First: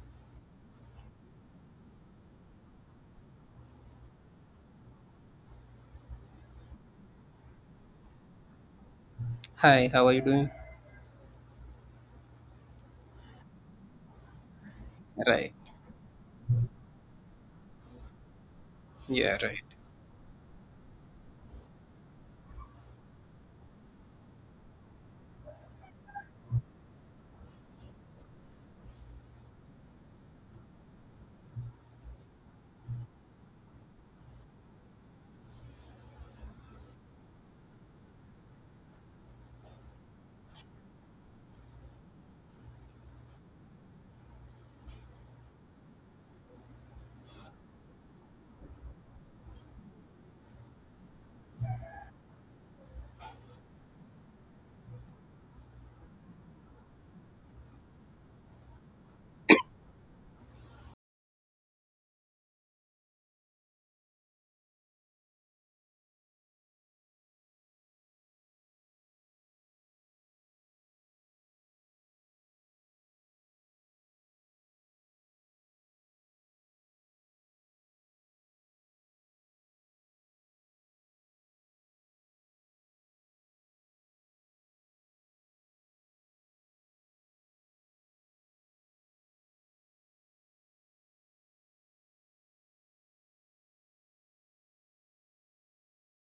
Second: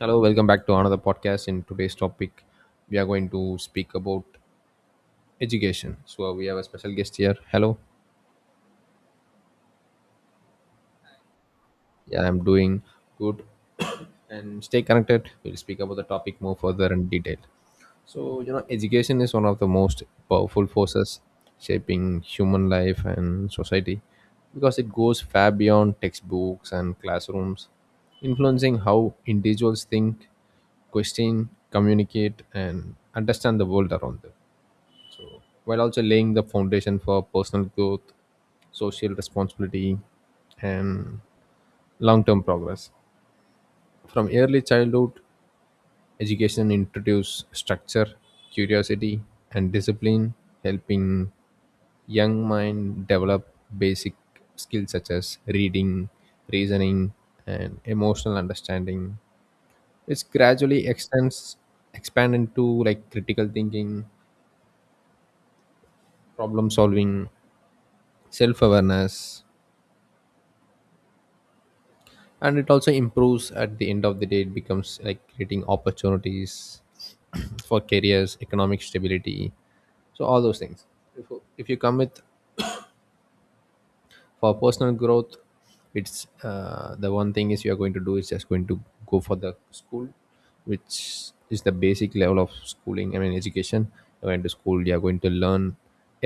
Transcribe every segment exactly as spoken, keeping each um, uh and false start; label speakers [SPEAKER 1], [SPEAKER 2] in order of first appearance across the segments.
[SPEAKER 1] Hello, welcome back to another podcast. In today's topic, we are going to speak about education. So we have a special guest here. Hello.
[SPEAKER 2] Hi, how are you doing?
[SPEAKER 1] Yeah, I'm doing good. And stay connected.
[SPEAKER 2] Right.
[SPEAKER 1] We'll speak about the topic more further in detail. So, you know, education is
[SPEAKER 2] Yeah.
[SPEAKER 1] one of the most powerful forces shaping human life and society, because it goes far beyond textbooks and classrooms, influencing how individuals think, question, communicate, and understand the world around them. So, while also laying the foundation for personal growth, social responsibility, and long-term progress. From early childhood, education introduces structure, curiosity, and discipline, helping young mind develop basic skills such as reading, reasoning, and emotional understanding, which gradually extends expand into like critical thinking, problem solving, self awareness, and it also improves. At the end of the day, it becomes like creating opportunities for careers, economic stability. So all those things, if, if you come with for personal growth, it's uh, the one thing is you are going to do is just going to go for the school, which is the basic level of schooling, I mean education. You're going to school, you're going to learn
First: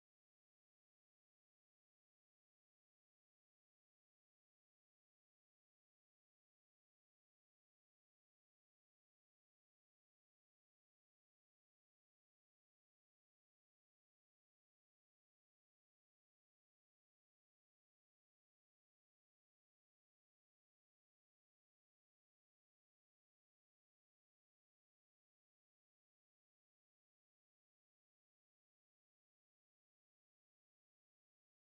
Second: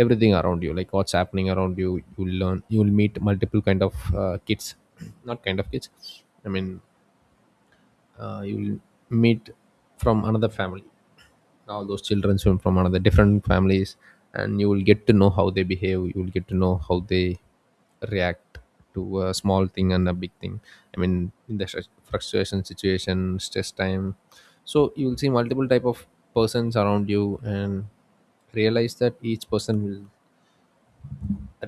[SPEAKER 1] everything around you, like what's happening around you, you'll learn, you'll meet multiple kind of uh, kids. Not kind of kids, I mean, uh, you'll meet from another family, all those children from from another different families. And you will get to know how they behave, you will get to know how they react to a small thing and a big thing, I mean in the stress- frustration situation, stress time. So you will see multiple type of persons around you and realize that each person will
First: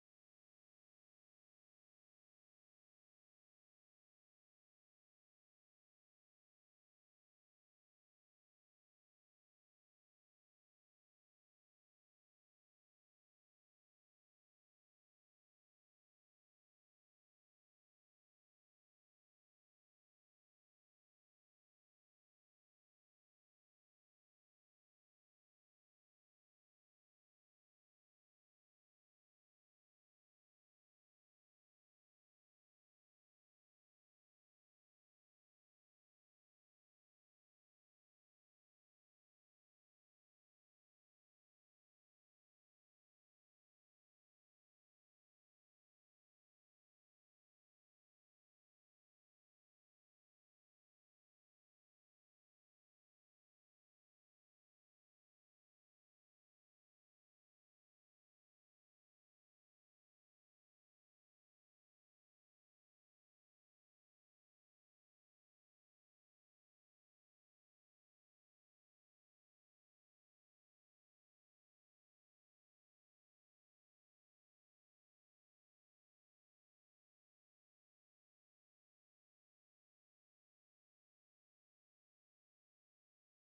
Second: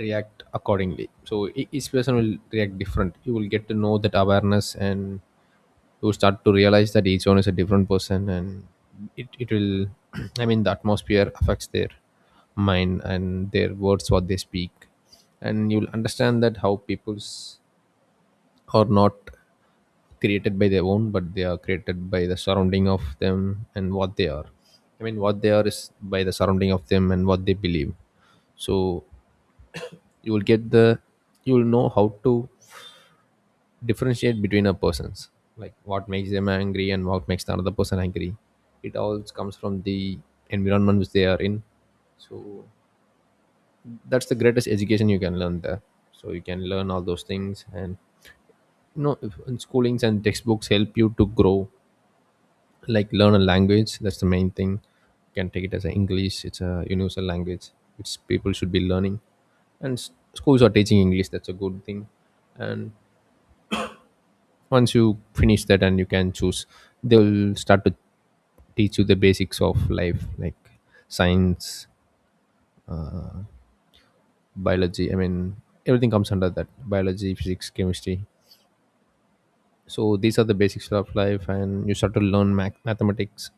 [SPEAKER 1] react accordingly. So e- each person will react different, you will get to know that awareness. And you start to realize that each one is a different person, and it, it will I mean, the atmosphere affects their mind and their words, what they speak. And you'll understand that how peoples are not created by their own, but they are created by the surrounding of them and what they are. I mean what they are is by the surrounding of them and what they believe. So you will get the you will know how to differentiate between a persons, like what makes them angry and what makes the another person angry. It all comes from the environment which they are in. So that's the greatest education you can learn there. So you can learn all those things, and you know if, and schoolings and textbooks help you to grow, like learn a language. That's the main thing. You can take it as an English, it's a universal language which people should be learning. And s- schools are teaching English, that's a good thing. And once you finish that and you can choose, they'll start to teach you the basics of life, like science, biology, I mean everything comes under that, biology, physics, chemistry. So these are the basics of life, and you start to learn math, mathematics.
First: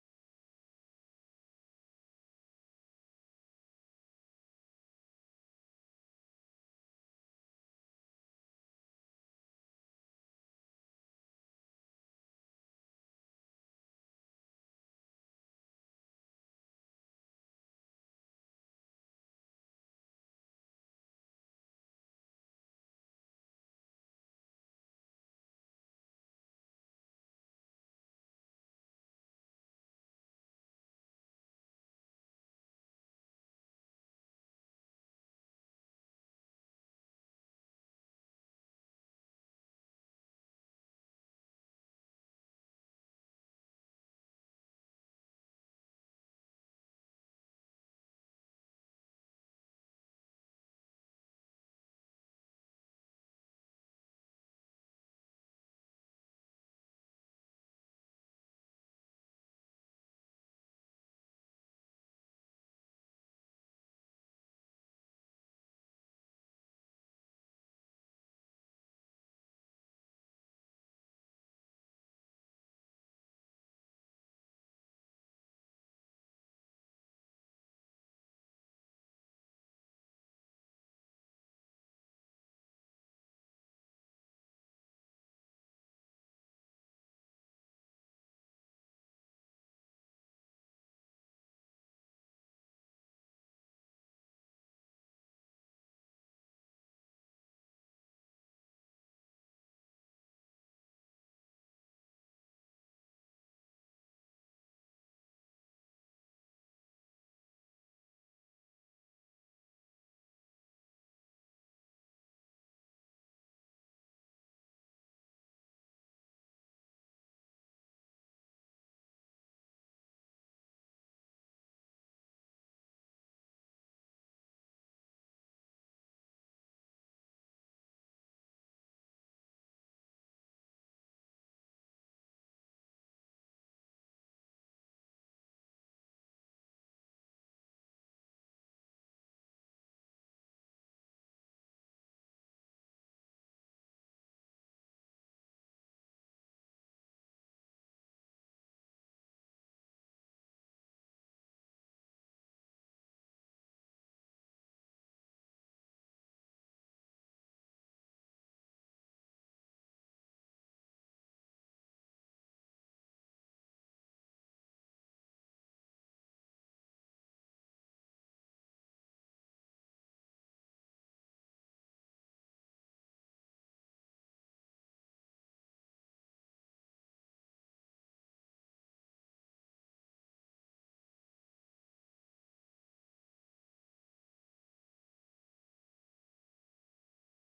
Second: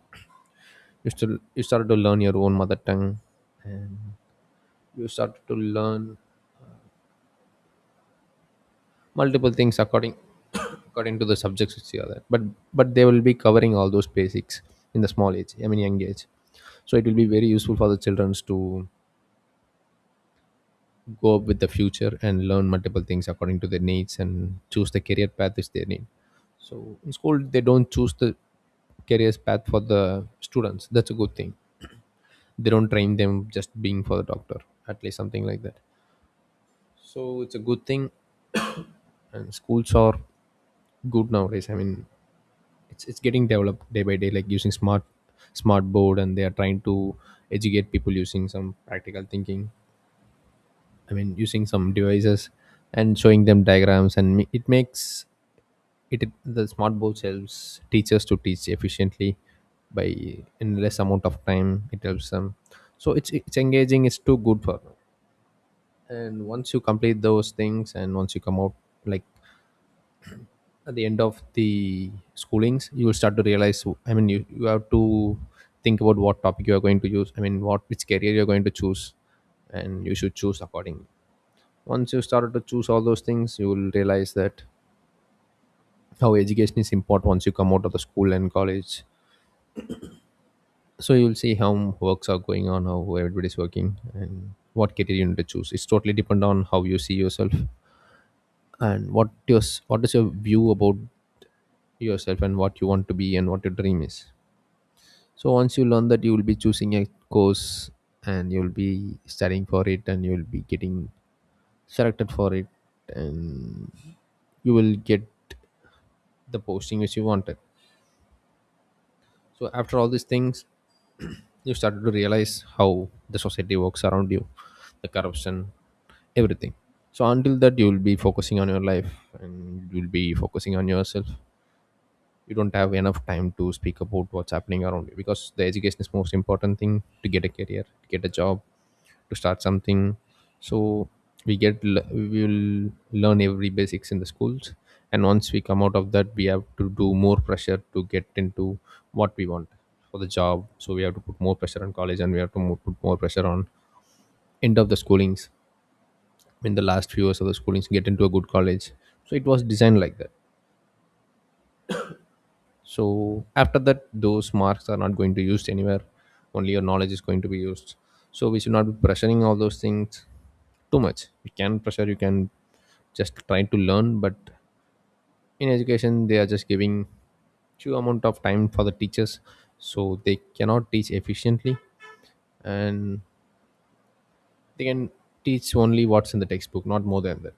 [SPEAKER 1] You still you start to learn your own mother tongue. And you start to learn multiple things according according to the subjects which you are there, but but they will be covering all those basics in the small age, I mean young age. So it will be very useful for the children to go up with the future and learn multiple things according to their needs and choose the career path which they need. So in school, they don't choose the career path for the students. That's a good thing. They don't train them just being for the doctor, at least something like that. So it's a good thing. And schools are good nowadays, I mean it's it's getting developed day by day, like using smart smart board, and they are trying to educate people using some practical thinking, I mean using some devices and showing them diagrams. And ma- it makes it, it the smart boards helps teachers to teach efficiently by in less amount of time, it helps them. So it's it's engaging, it's too good for. And once you complete those things and once you come out, like at the end of the schoolings, you will start to realize, I mean you, you have to think about what topic you are going to use, I mean what which career you're going to choose. And you should choose accordingly. Once you started to choose all those things, you will realize that how education is important once you come out of the school and college. So you'll see how works are going on, how everybody's working, and what career you need to choose. It's totally depend on how you see yourself, and what your what is your view about yourself, and what you want to be, and what your dream is. So once you learn that, you will be choosing a course, and you'll be studying for it, and you'll be getting selected for it. And you will get the posting which you wanted. So after all these things, you started to realize how the society works around you, the corruption, everything. So until that, you will be focusing on your life, and you'll be focusing on yourself. You don't have enough time to speak about what's happening around you, because the education is most important thing to get a career, to get a job, to start something. So we get l- we will learn every basics in the schools. And once we come out of that, we have to do more pressure to get into what we want for the job. So we have to put more pressure on college, and we have to mo- put more pressure on end of the schoolings, in the last few years of the schoolings, get into a good college. So it was designed like that. So after that, those marks are not going to be used anywhere, only your knowledge is going to be used. So we should not be pressuring all those things too much. You can pressure, you can just try to learn. But in education, they are just giving few amount of time for the teachers, so they cannot teach efficiently. And they can teach only what's in the textbook, not more than that.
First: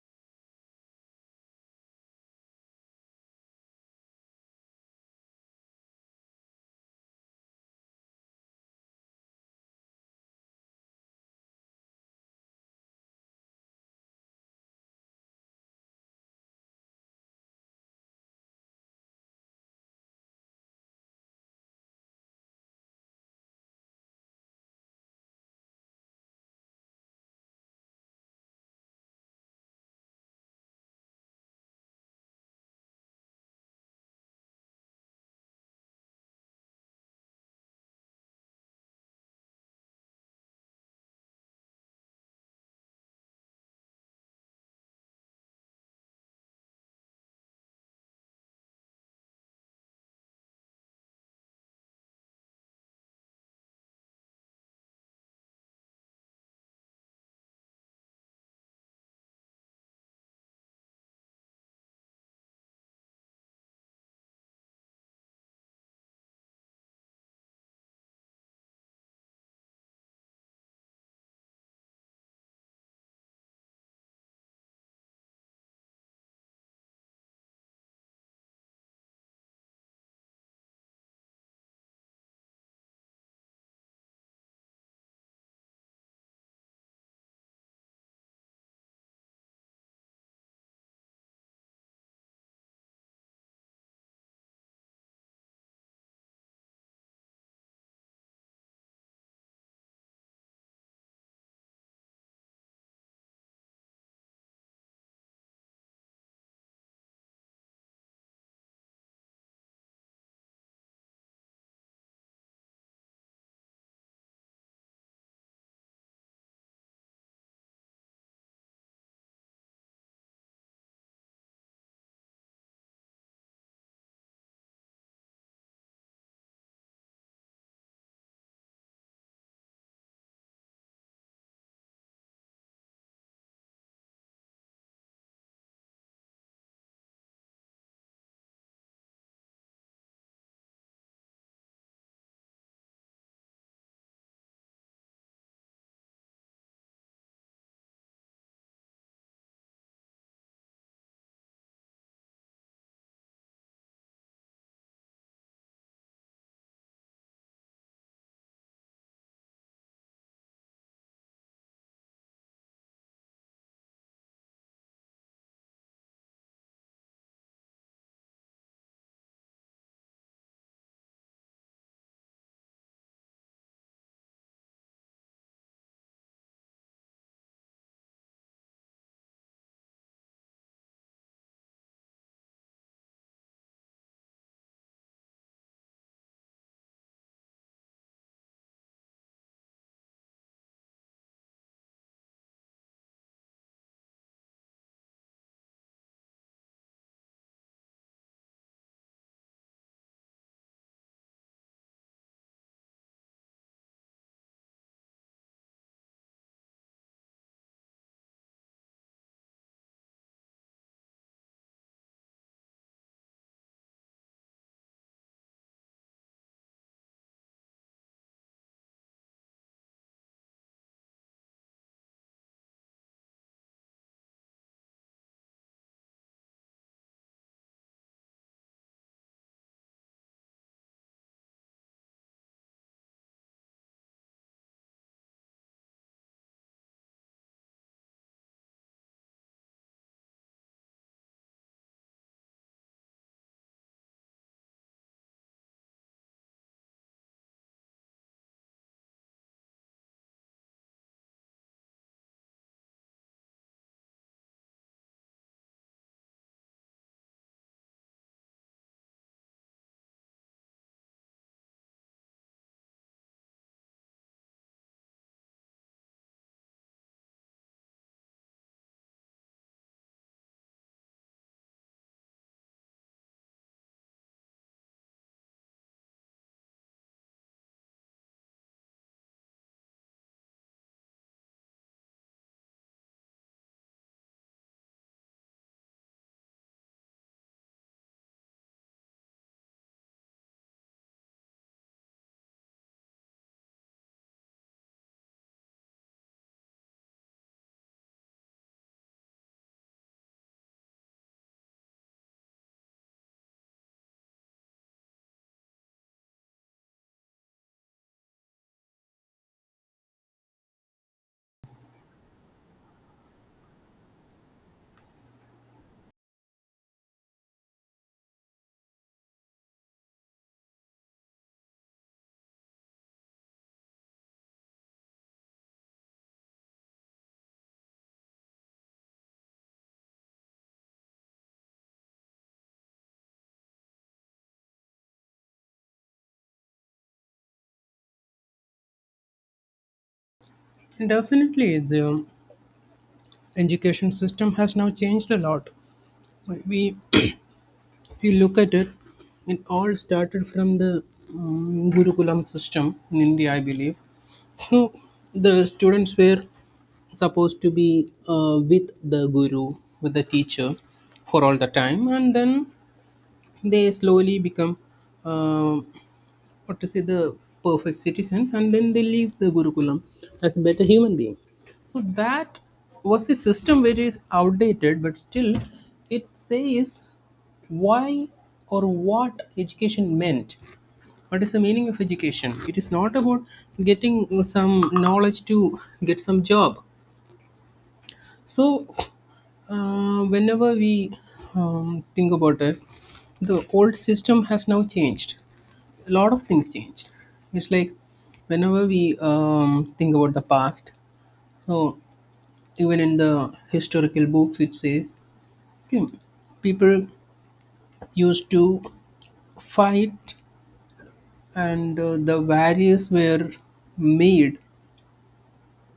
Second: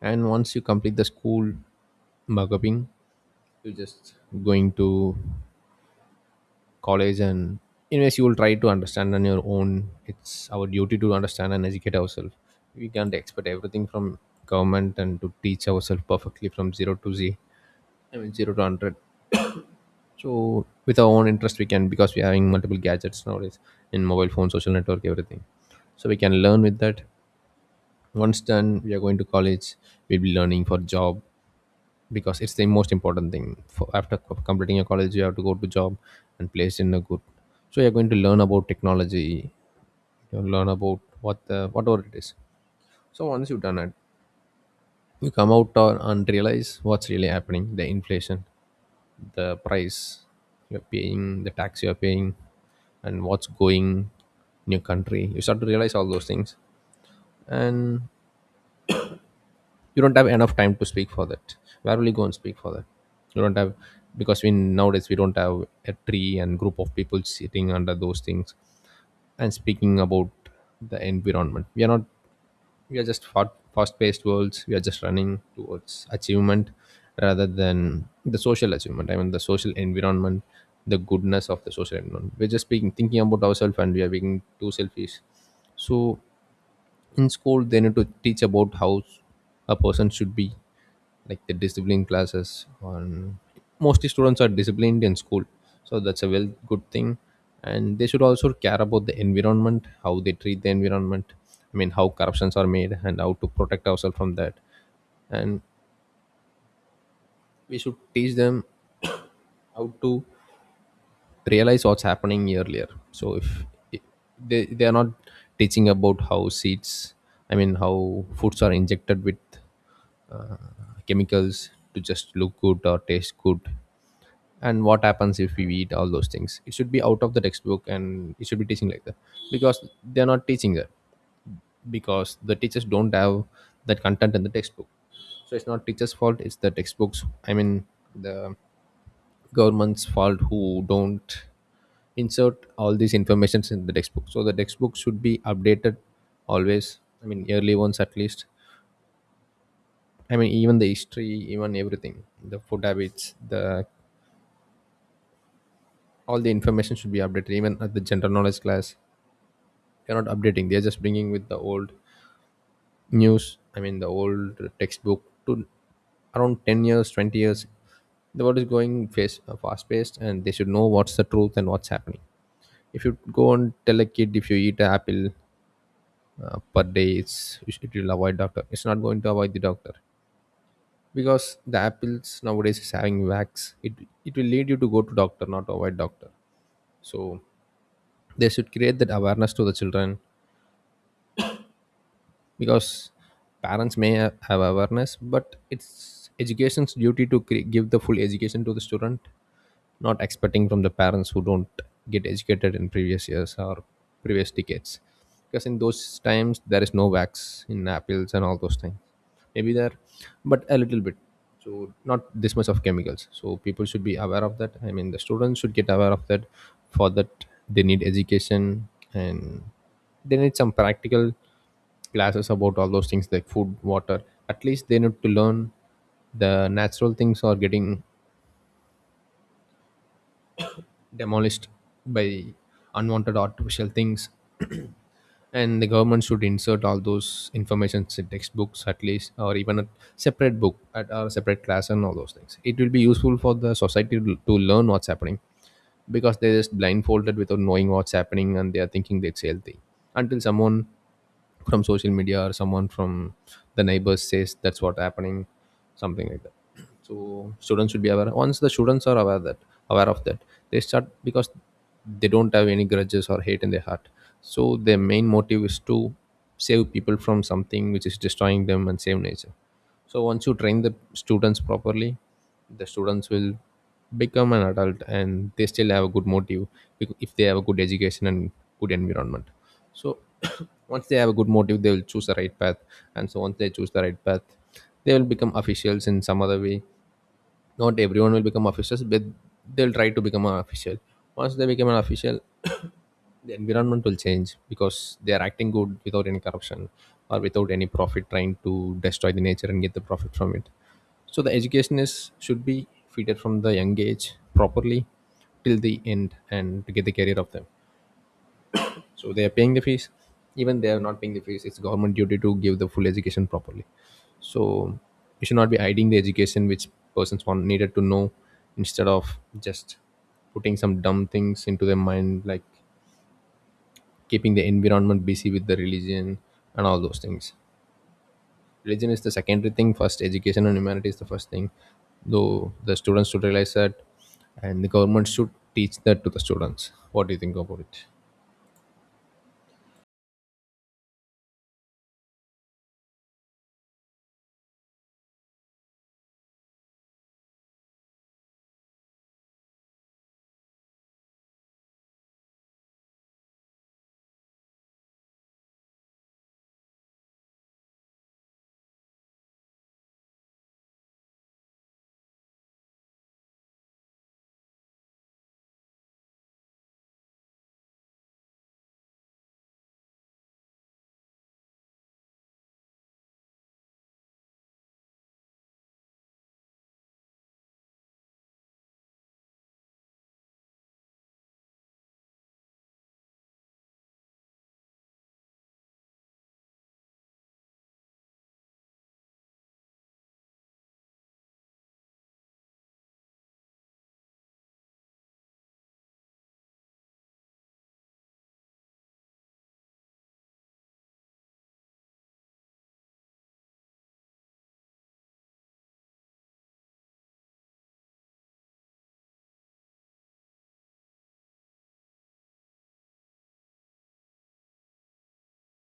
[SPEAKER 1] And once you complete the school mugging, you're just going to college, and anyways you will try to understand on your own. It's our duty to understand and educate ourselves. We can't expect everything from government and to teach ourselves perfectly from zero to z, I mean zero to one hundred. So with our own interest we can, because we're having multiple gadgets nowadays, in mobile phone, social network, everything. So we can learn with that. Once done, we are going to college, we'll be learning for job, because it's the most important thing for after co- completing your college, you have to go to job and place in a good. So you're going to learn about technology, you'll learn about what the whatever it is. So once you've done it, you come out or- and realize what's really happening, the inflation, the price you're paying, the tax you're paying, and what's going in your country. You start to realize all those things. And you don't have enough time to speak for that. Where will you go and speak for that? You don't have, because we nowadays we don't have a tree and group of people sitting under those things and speaking about the environment. We are not, we are just fast paced worlds, we are just running towards achievement rather than the social achievement. I mean the social environment, the goodness of the social environment. We're just speaking thinking about ourselves, and we are being too selfish. So in school, they need to teach about how a person should be, like the discipline classes on. Mostly students are disciplined in school, so that's a well good thing. And they should also care about the environment, how they treat the environment, I mean how corruptions are made and how to protect ourselves from that. And we should teach them how to realize what's happening earlier. So if if they, they are not teaching about how seeds, I mean how foods are injected with chemicals to just look good or taste good. And what happens if we eat all those things, it should be out of the textbook and it should be teaching like that. Because they're not teaching that, because the teachers don't have that content in the textbook. So it's not teachers fault, it's the textbooks, I mean the government's fault who don't insert all these informations in the textbook. So the textbook should be updated always, I mean yearly ones at least. I mean even the history, even everything, the food habits, the all the information should be updated even at the general knowledge class. They're not updating, they're just Bringing with the old news, i mean the old textbook to around ten years, twenty years. The world is going fast, fast paced and they should know what's the truth and what's happening. If you go and tell a kid if you eat an apple uh, per day it's it will avoid doctor, it's not going to avoid the doctor, because the apples nowadays is having wax. It it will lead you to go to doctor, not avoid doctor. So they should create that awareness to the children, because parents may ha- have awareness, but it's education's duty to cre- give the full education to the student, not expecting from the parents who don't get educated in previous years or previous decades. Because in those times there is no wax in apples and all those things. Maybe there, but a little bit. So not this much of chemicals. So people should be aware of that. I mean, the students should get aware of that. For that they need education, and they need some practical classes about all those things like food, water. At least they need to learn the natural things are getting demolished by unwanted artificial things. And the government should insert all those informations in textbooks at least, or even a separate book at, or a separate class and all those things. It will be useful for the society to to learn what's happening, because they're just blindfolded without knowing what's happening, and they are thinking it's healthy, until someone from social media or someone from the neighbors says that's what happening, something like that. So students should be aware. Once the students are aware that aware of that, they start, because they don't have any grudges or hate in their heart. So their main motive is to save people from something which is destroying them and save nature. So once you train the students properly, the students will become an adult and they still have a good motive. Bec- if they have a good education and good environment, so once they have a good motive, they will choose the right path. And so once they choose the right path, they will become officials in some other way. Not everyone will become officials, but they'll try to become an official. Once they become an official, the environment will change, because they are acting good without any corruption or without any profit trying to destroy the nature and get the profit from it. So the education is should be treated from the young age properly till the end, and to get the career of them. So they are paying the fees. Even they are not paying the fees, it's government duty to give the full education properly. So you should not be hiding the education which persons want needed to know, instead of just putting some dumb things into their mind like keeping the environment busy with the religion and all those things. Religion is the secondary thing. First, education and humanity is the first thing. Though the students should realize that, and the government should teach that to the students. What do you think about it?
[SPEAKER 2] Definitely, the education system has now changed a lot. We, if you look at it, it all started from the um, Gurukulam system in India, I believe. So the students were supposed to be uh, with the guru, with the teacher for all the time, and then they slowly become. um what to say, the perfect citizens, and then they leave the Gurukulam as a better human being. So that was a system which is outdated, but still it says why or what education meant. What is the meaning of education? It is not about getting some knowledge to get some job. So uh, whenever we um, think about it, the old system has now changed. A lot of things changed. It's like whenever we um, think about the past. So even in the historical books, it says, okay, people used to fight, and uh, the warriors were made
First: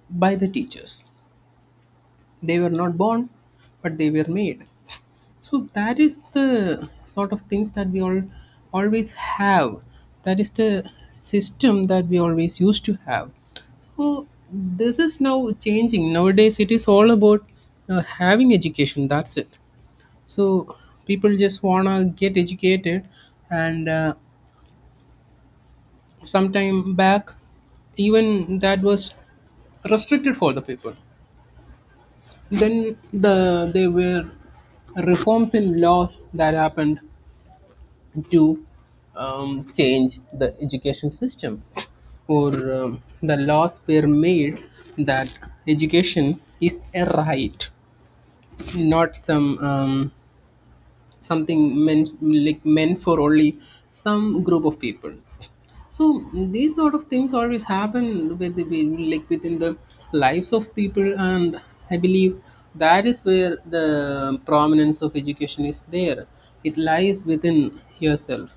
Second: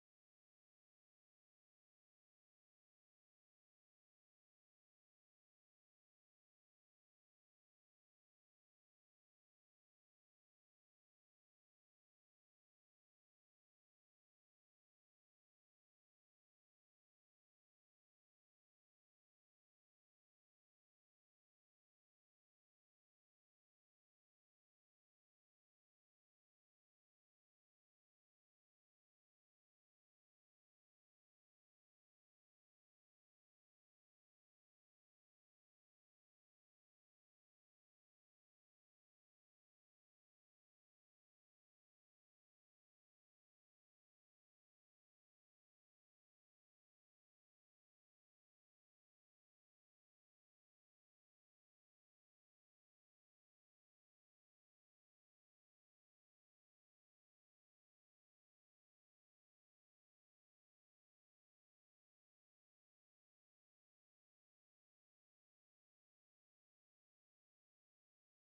[SPEAKER 2] by the teachers. They were not born, but they were made. So that is the sort of things that we all always have. That is the system that we always used to have. Oh, this is now changing. Nowadays, it is all about uh, having education. That's it. So people just wanna get educated, and uh, sometime back, even that was restricted for the people. Then the there were reforms in laws that happened to um, change the education system, or um, the laws were made that education is a right, not some um, something meant like meant for only some group of people. So these sort of things always happen with the, with- like within the lives of people, and I believe that is where the prominence of education is there. It lies within yourself.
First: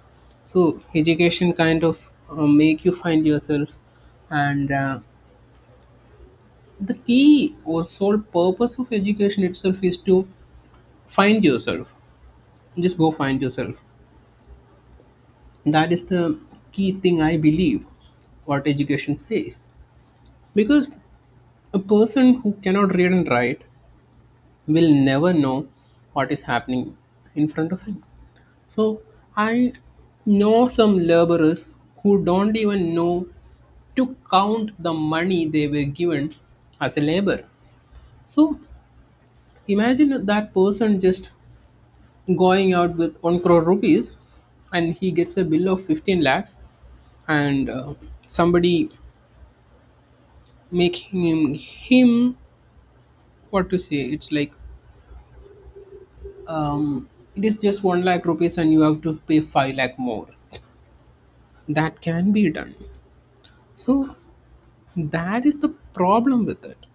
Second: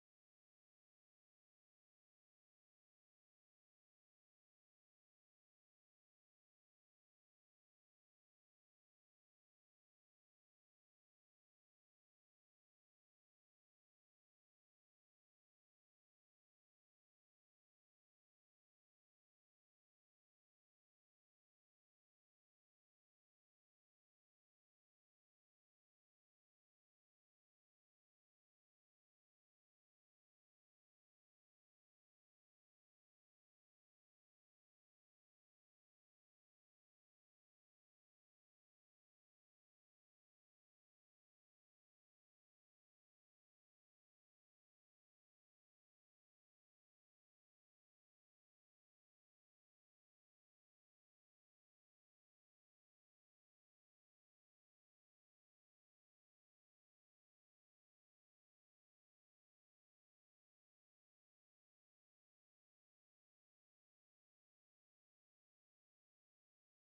[SPEAKER 2] So education kind of uh, make you find yourself, and uh, the key or sole purpose of education itself is to find yourself. Just go find yourself. That is the key thing, I believe, what education says, because a person who cannot read and write will never know what is happening in front of him. So I know some laborers who don't even know to count the money they were given as a labor. So imagine that person just going out with 1 crore rupees, and he gets a bill of 15 lakhs, and uh, somebody making him, him, what to say, it's like, um, it is just 1 lakh rupees and you have to pay 5 lakh more. That can be done. So that is the problem with it.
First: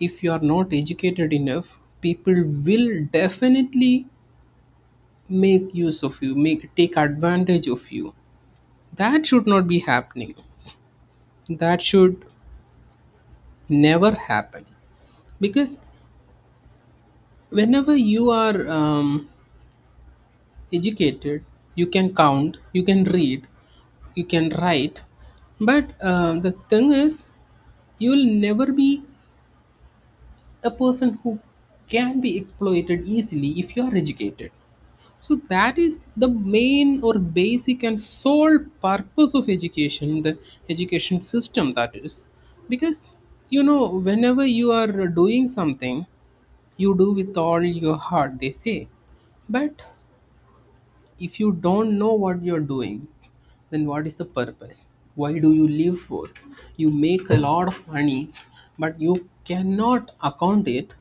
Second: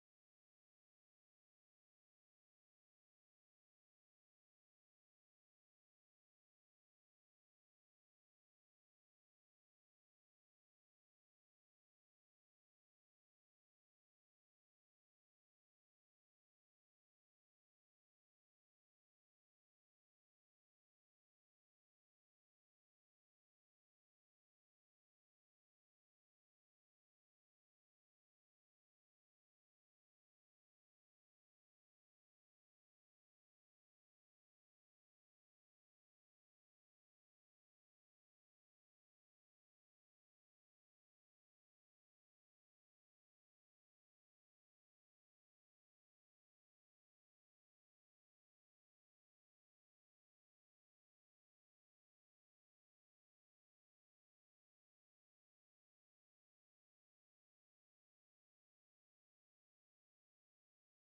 [SPEAKER 2] If you are not educated enough, people will definitely make use of you, make take advantage of you. That should not be happening. That should never happen, because whenever you are um, educated, you can count, you can read, you can write. But uh, the thing is, you'll never be a person who can be exploited easily if you are educated. So that is the main or basic and sole purpose of education, the education system, that is. Because you know whenever you are doing something, you do with all your heart, they say. But if you don't know what you're doing, then what is the purpose? Why do you live for? You make a lot of money, but you cannot account it,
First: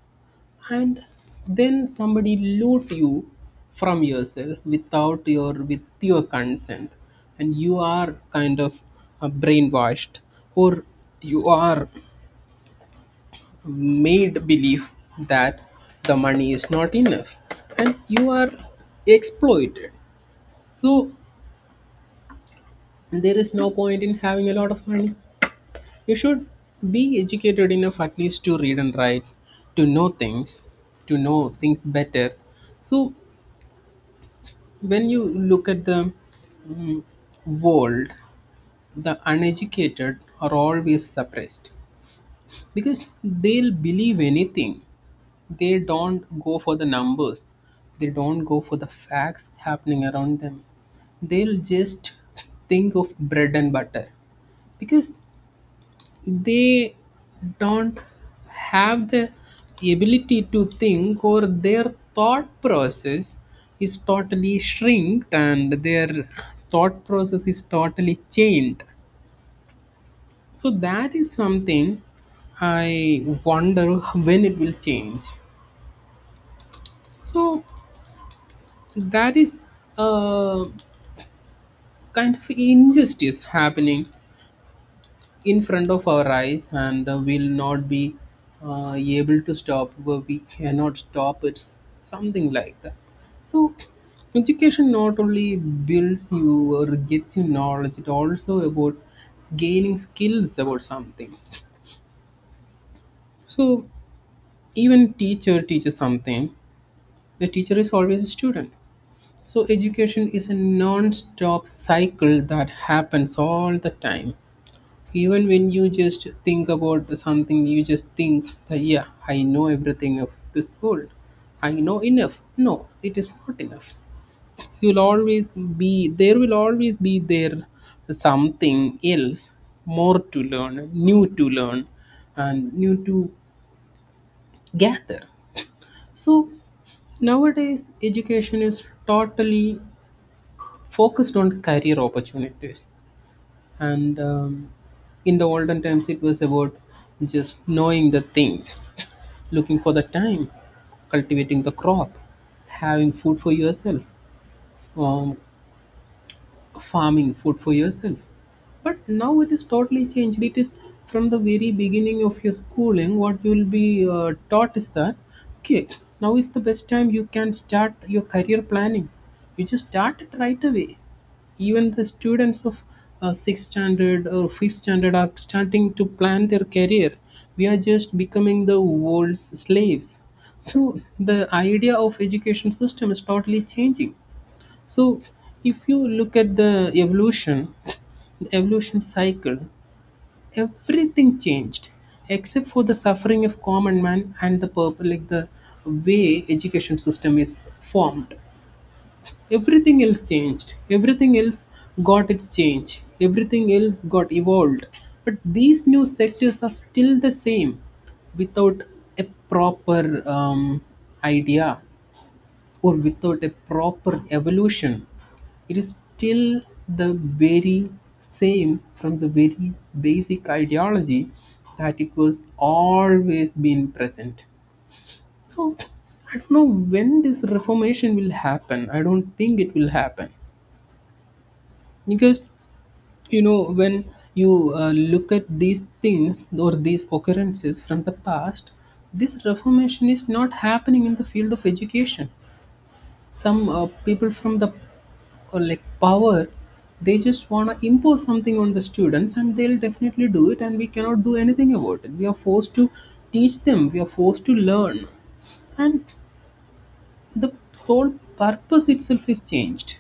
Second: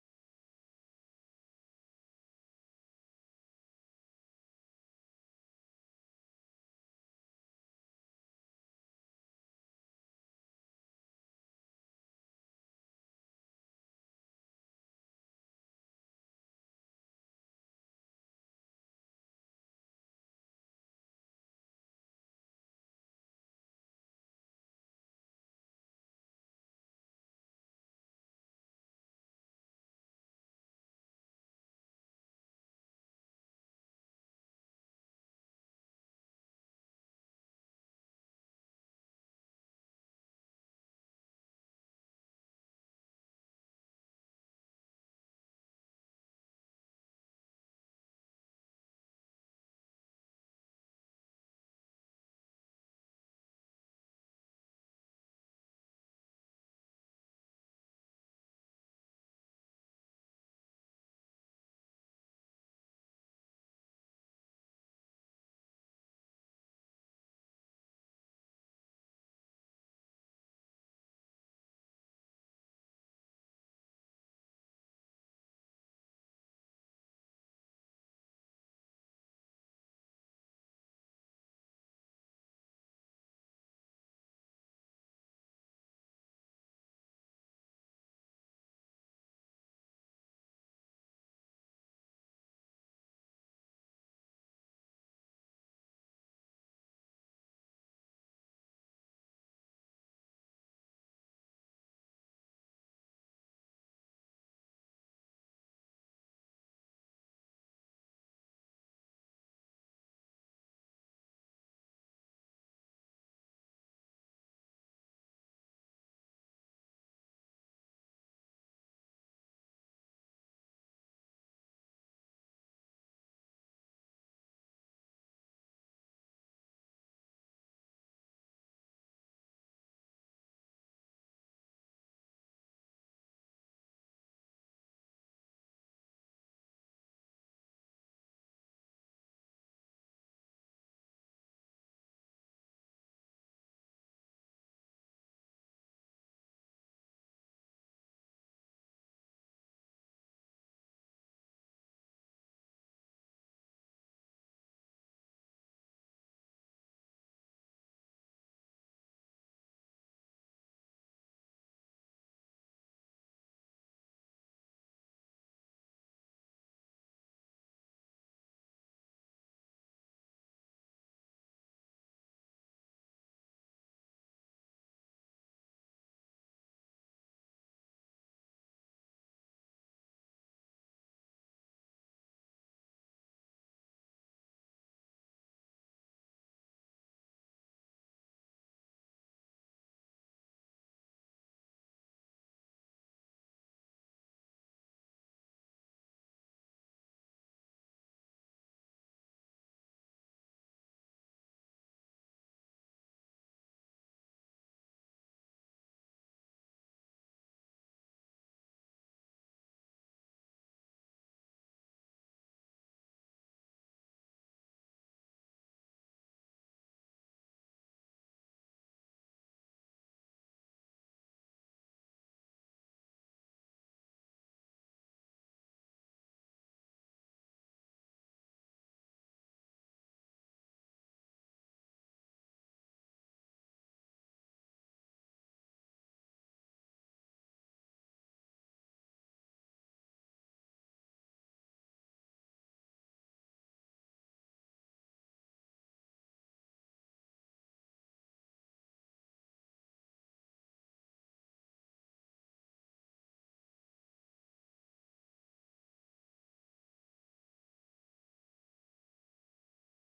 [SPEAKER 2] and then somebody loot you from yourself without your with your consent, and you are kind of uh, brainwashed, or you are made believe that the money is not enough, and you are exploited. So there is no point in having a lot of money. You should be educated enough at least to read and write, to know things, to know things better. So when you look at the mm, world, the uneducated are always suppressed because they'll believe anything. They don't go for the numbers. They don't go for the facts happening around them. They'll just think of bread and butter, because they don't have the ability to think, or their thought process is totally shrinked and their thought process is totally chained. So that is something I wonder when it will change. So that is a kind of injustice happening in front of our eyes, and uh, will not be uh, able to stop, where we cannot stop it, something like that. So education not only builds you or gets you knowledge, it also about gaining skills about something. So even teacher teaches something, the teacher is always a student. So education is a non-stop cycle that happens all the time. Even when you just think about something, you just think that, yeah, I know everything of this world. I know enough. No, it is not enough. You'll always be, there will always be there something else, more to learn, new to learn, and new to gather. So nowadays, education is totally focused on career opportunities. And um, in the olden times it was about just knowing the things, looking for the time, cultivating the crop, having food for yourself, um, farming food for yourself. But now it is totally changed. It is, from the very beginning of your schooling, what you will be uh, taught is that, okay, now is the best time you can start your career planning. You just start it right away. Even the students of uh, sixth standard or fifth standard are starting to plan their career. We are just becoming the world's slaves. So the idea of education system is totally changing. So, if you look at the evolution, the evolution cycle, everything changed except for the suffering of common man and the purpose, like the way education system is formed. Everything else changed. Everything else got its change. Everything else got evolved. But these new sectors are still the same without a proper um, idea, or without a proper evolution, it is still the very same from the very basic ideology that it was always been present. So I don't know when this reformation will happen. I don't think it will happen, because you know when you uh, look at these things or these occurrences from the past, this reformation is not happening in the field of education. Some uh, people from the uh, like power, they just want to impose something on the students, and they'll definitely do it, and we cannot do anything about it. We are forced to teach them, we are forced to learn. And the sole purpose itself is changed,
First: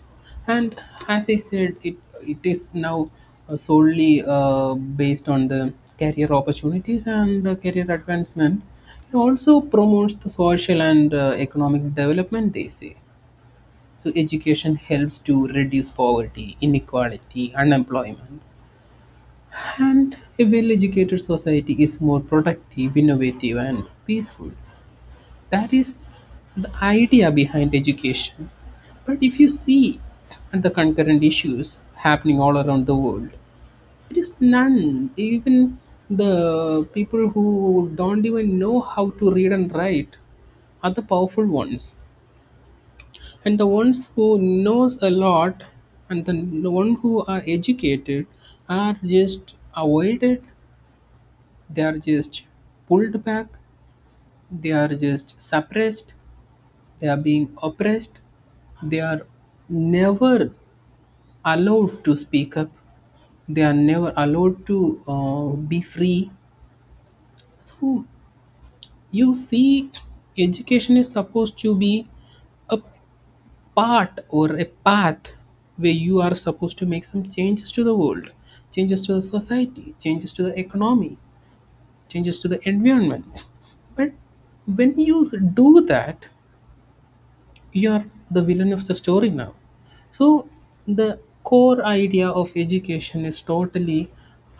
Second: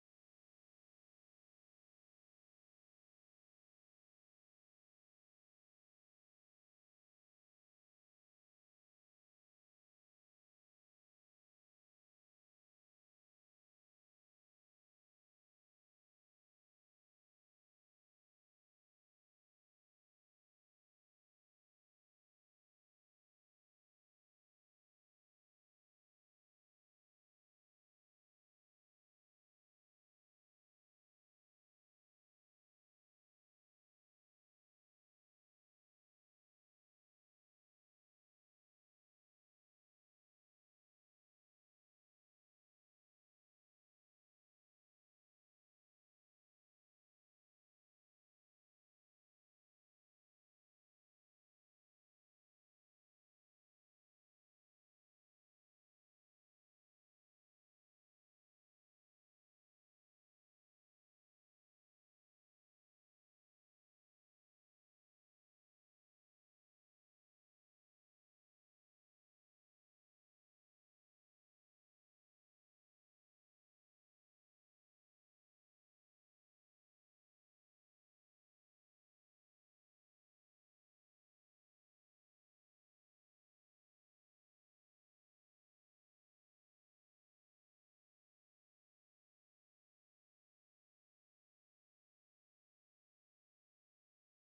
[SPEAKER 2] and as I said it it is now uh, solely uh, based on the career opportunities and uh, career advancement. It also promotes the social and uh, economic development, they say. So education helps to reduce poverty, inequality, unemployment. And a well educated society is more productive, innovative, and peaceful. That is the idea behind education. But if you see the concurrent issues happening all around the world, it is none. Even the people who don't even know how to read and write are the powerful ones. And the ones who knows a lot, and the one who are educated, are just avoided. They are just pulled back, they are just suppressed, they are being oppressed, they are never allowed to speak up, they are never allowed to uh, be free. So you see, education is supposed to be a part or a path where you are supposed to make some changes to the world, changes to the society, changes to the economy, changes to the environment. But when you do that, you're the villain of the story now. So the core idea of education is totally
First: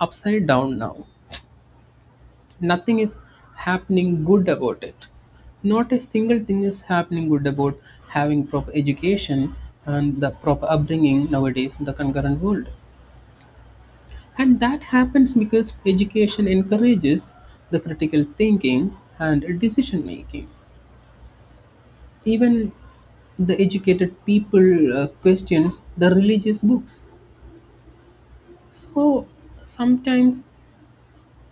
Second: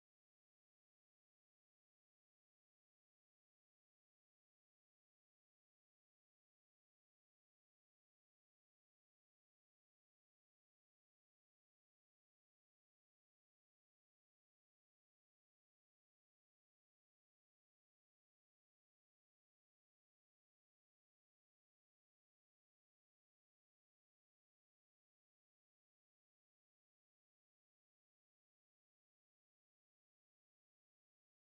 [SPEAKER 2] upside down now. Nothing is happening good about it, not a single thing is happening good about having proper education and the proper upbringing nowadays in the concurrent world. And that happens because education encourages the critical thinking and decision making. Even the educated people uh, questions the religious books. So sometimes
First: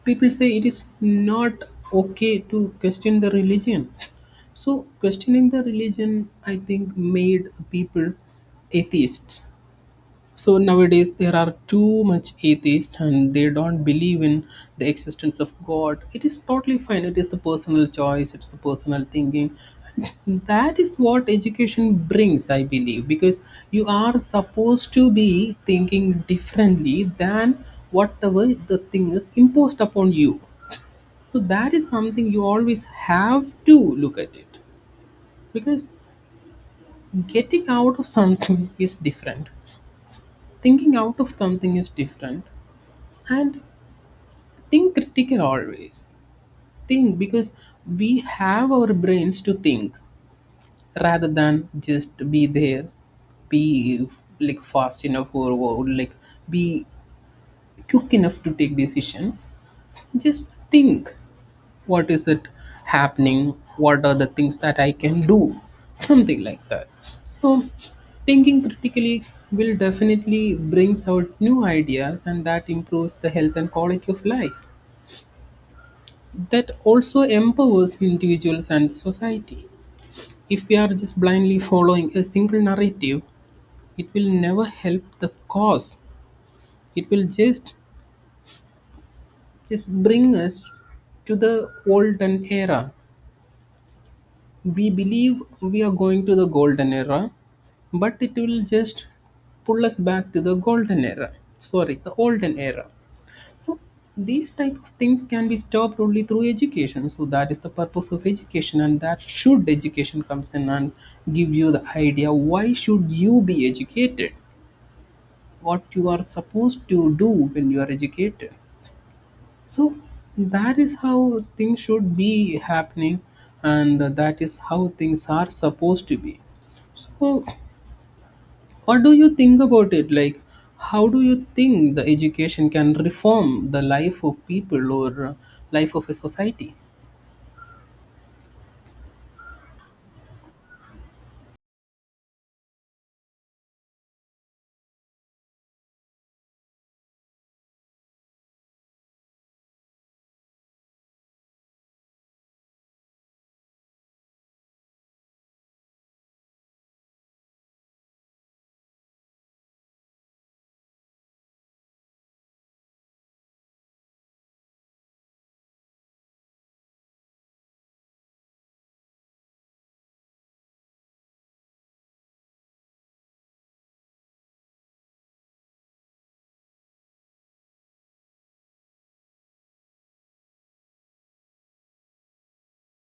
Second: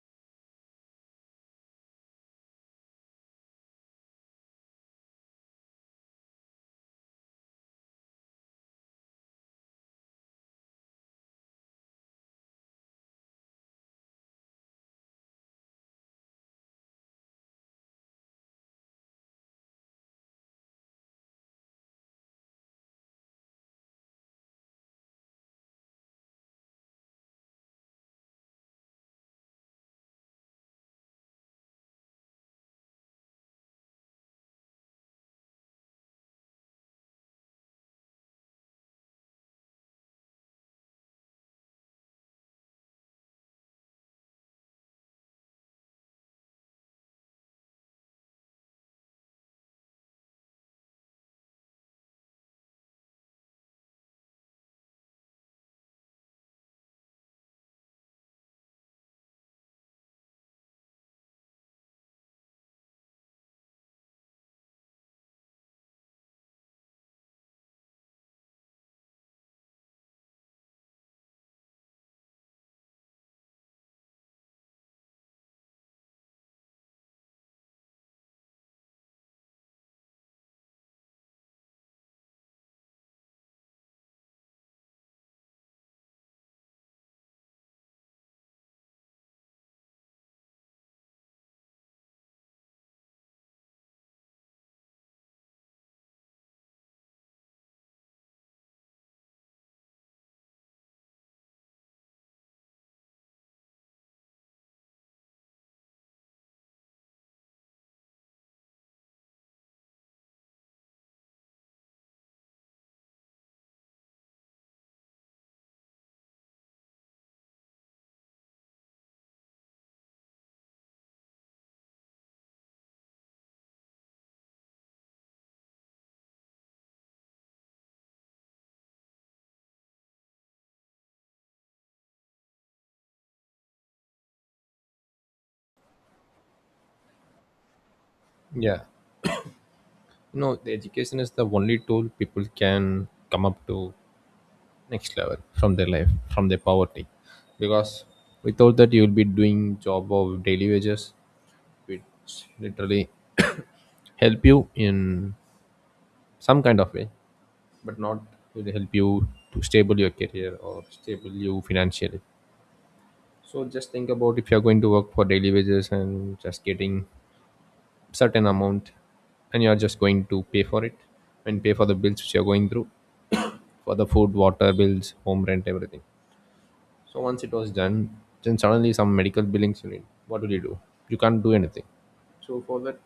[SPEAKER 2] people say it is not okay to question the religion. So questioning the religion, I think, made people atheists. So nowadays there are too much atheists, and they don't believe in the existence of God. It is totally fine, it is the personal choice, it's the personal thinking. That is what education brings, I believe, because you are supposed to be thinking differently than whatever the thing is imposed upon you. So that is something you always have to look at it, because getting out of something is different. Thinking out of something is different. And think critical always. Think, because we have our brains to think rather than just be there, be like fast enough, or, or like be quick enough to take decisions. Just think, what is it happening, what are the things that I can do, something like that. So thinking critically will definitely brings out new ideas, and that improves the health and quality of life. That also empowers individuals and society. If we are just blindly following a single narrative, it will never help the cause. It will just just bring us to the olden era. We believe we are going to the golden era, but it will just pull us back to the golden era. Sorry, the olden era. So these type of things can be stopped only through education. So that is the purpose of education, and that should education comes in and give you the idea why should you be educated, what you are supposed to do when you are educated. So that is how things should be happening, and that is how things are supposed to be. So, what do you think about it? Like, how do you think the education can reform the life of people, or uh, life of a society?
[SPEAKER 1] Yeah. No, the education is the only tool people can come up to next level from their life, from their poverty. Because without that, you will be doing job of daily wages, which literally help you in some kind of way, but not will help you to stable your career or stable you financially. So just think about if you are going to work for daily wages and just getting certain amount, and you're just going to pay for it and pay for the bills which you're going through, for the food, water bills, home rent, everything. So once it was done, then suddenly some medical billings you need, what will you do? You can't do anything. So for that,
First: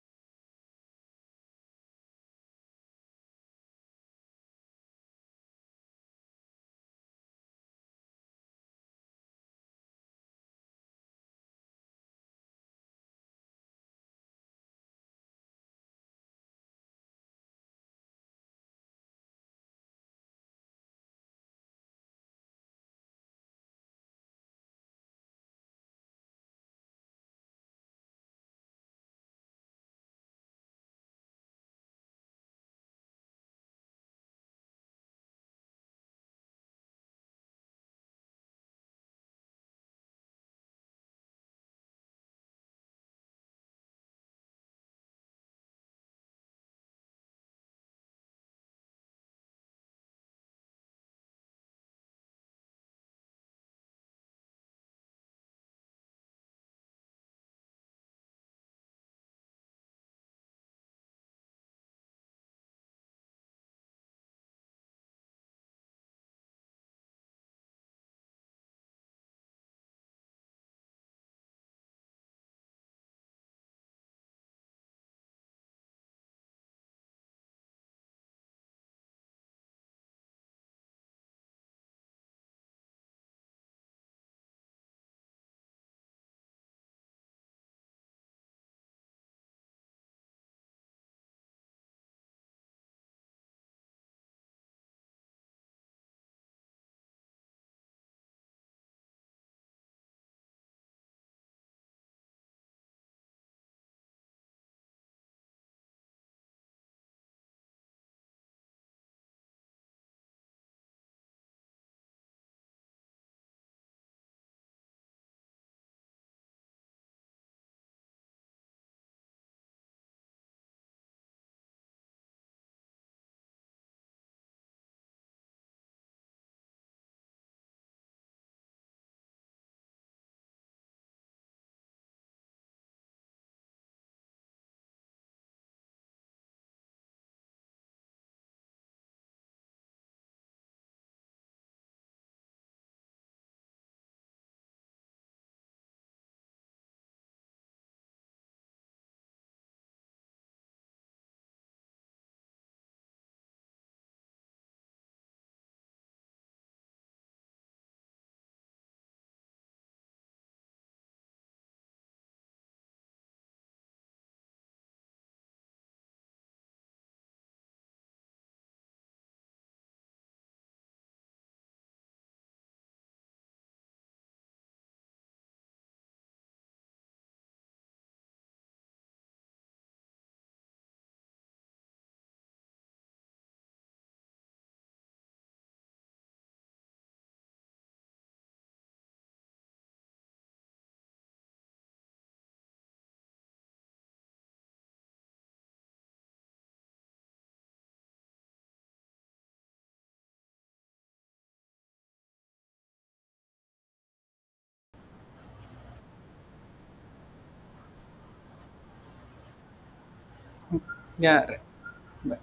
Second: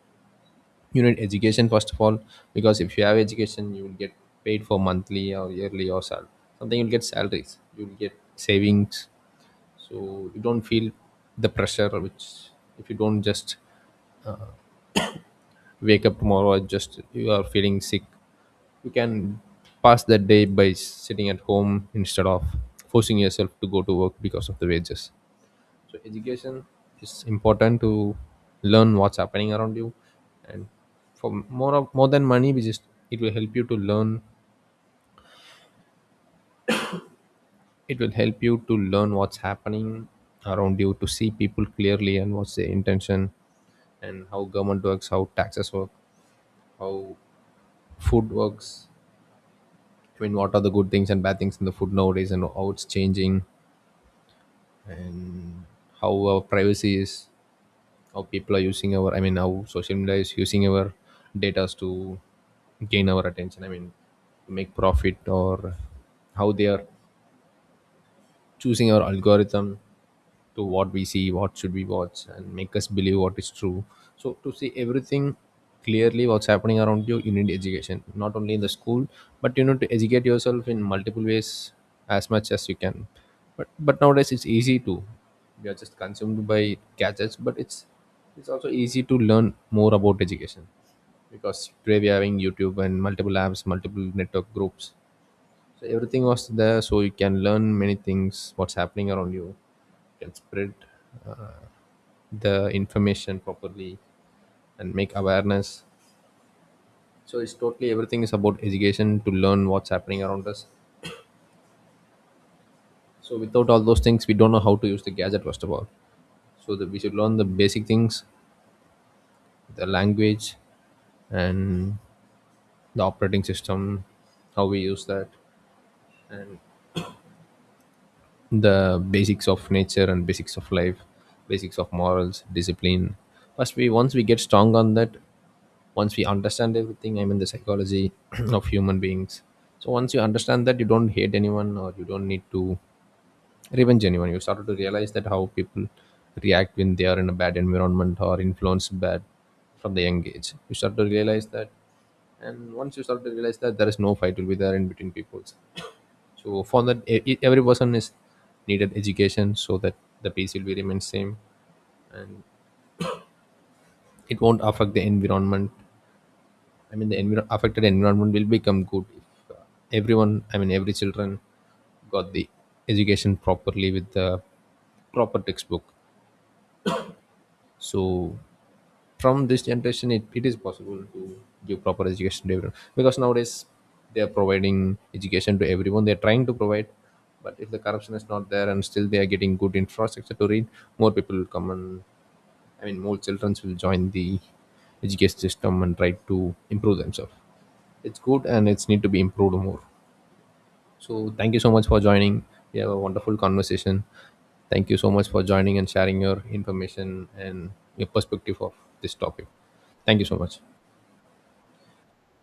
[SPEAKER 1] you need education first of all. Because if you have education, you will get paid for monthly or yearly, or sal- something, you'll get salaries, you'll get savings. So you don't feel the pressure which, if you don't just wake up tomorrow or just you are feeling sick, you can pass that day by sitting at home instead of forcing yourself to go to work because of the wages. So education is important to learn what's happening around you, and for more of more than money, which is it will help you to learn, it will help you to learn what's happening around you, to see people clearly and what's their intention, and how government works, how taxes work, how food works. I mean, what are the good things and bad things in the food nowadays, and how it's changing, and how our privacy is, how people are using our, I mean, how social media is using our data to gain our attention. I mean, to make profit, or how they are choosing our algorithm to what we see, what should we watch, and make us believe what is true. So to see everything clearly what's happening around you, you need education, not only in the school, but you know, to educate yourself in multiple ways as much as you can. But but nowadays it's easy to, we are just consumed by gadgets, but it's it's also easy to learn more about education, because today we are having YouTube and multiple apps, multiple network groups. So everything was there, so you can learn many things. What's happening around you, you can spread uh, the information properly and make awareness. So it's totally everything is about education to learn what's happening around us. So without all those things, we don't know how to use the gadget first of all. So that we should learn the basic things, the language, and the operating system, how we use that, and the basics of nature and basics of life, basics of morals, discipline. First we Once we get strong on that, once we understand everything, I mean the psychology of human beings. So once you understand that, you don't hate anyone, or you don't need to revenge anyone. You started to realize that how people react when they are in a bad environment or influenced bad. From the young age you start to realize that, and once you start to realize that, there is no fight will be there in between peoples. So for that, e- e- every person is needed education, so that the pace will be remain same. It won't affect the environment. I mean, the envir- affected environment will become good if uh, everyone, I mean, every children got the education properly with the proper textbook. So from this generation it, it is possible to give proper education to everyone, because nowadays they are providing education to everyone, they are trying to provide. But if the corruption is not there and still they are getting good infrastructure to read, more people will come, and I mean more children will join the education system and try to improve themselves. It's good, and it's need to be improved more. So thank you so much for joining. We have a wonderful conversation. Thank you so much for joining and sharing your information and your perspective of this topic. Thank you so much.
[SPEAKER 2] Yeah, right. Bye.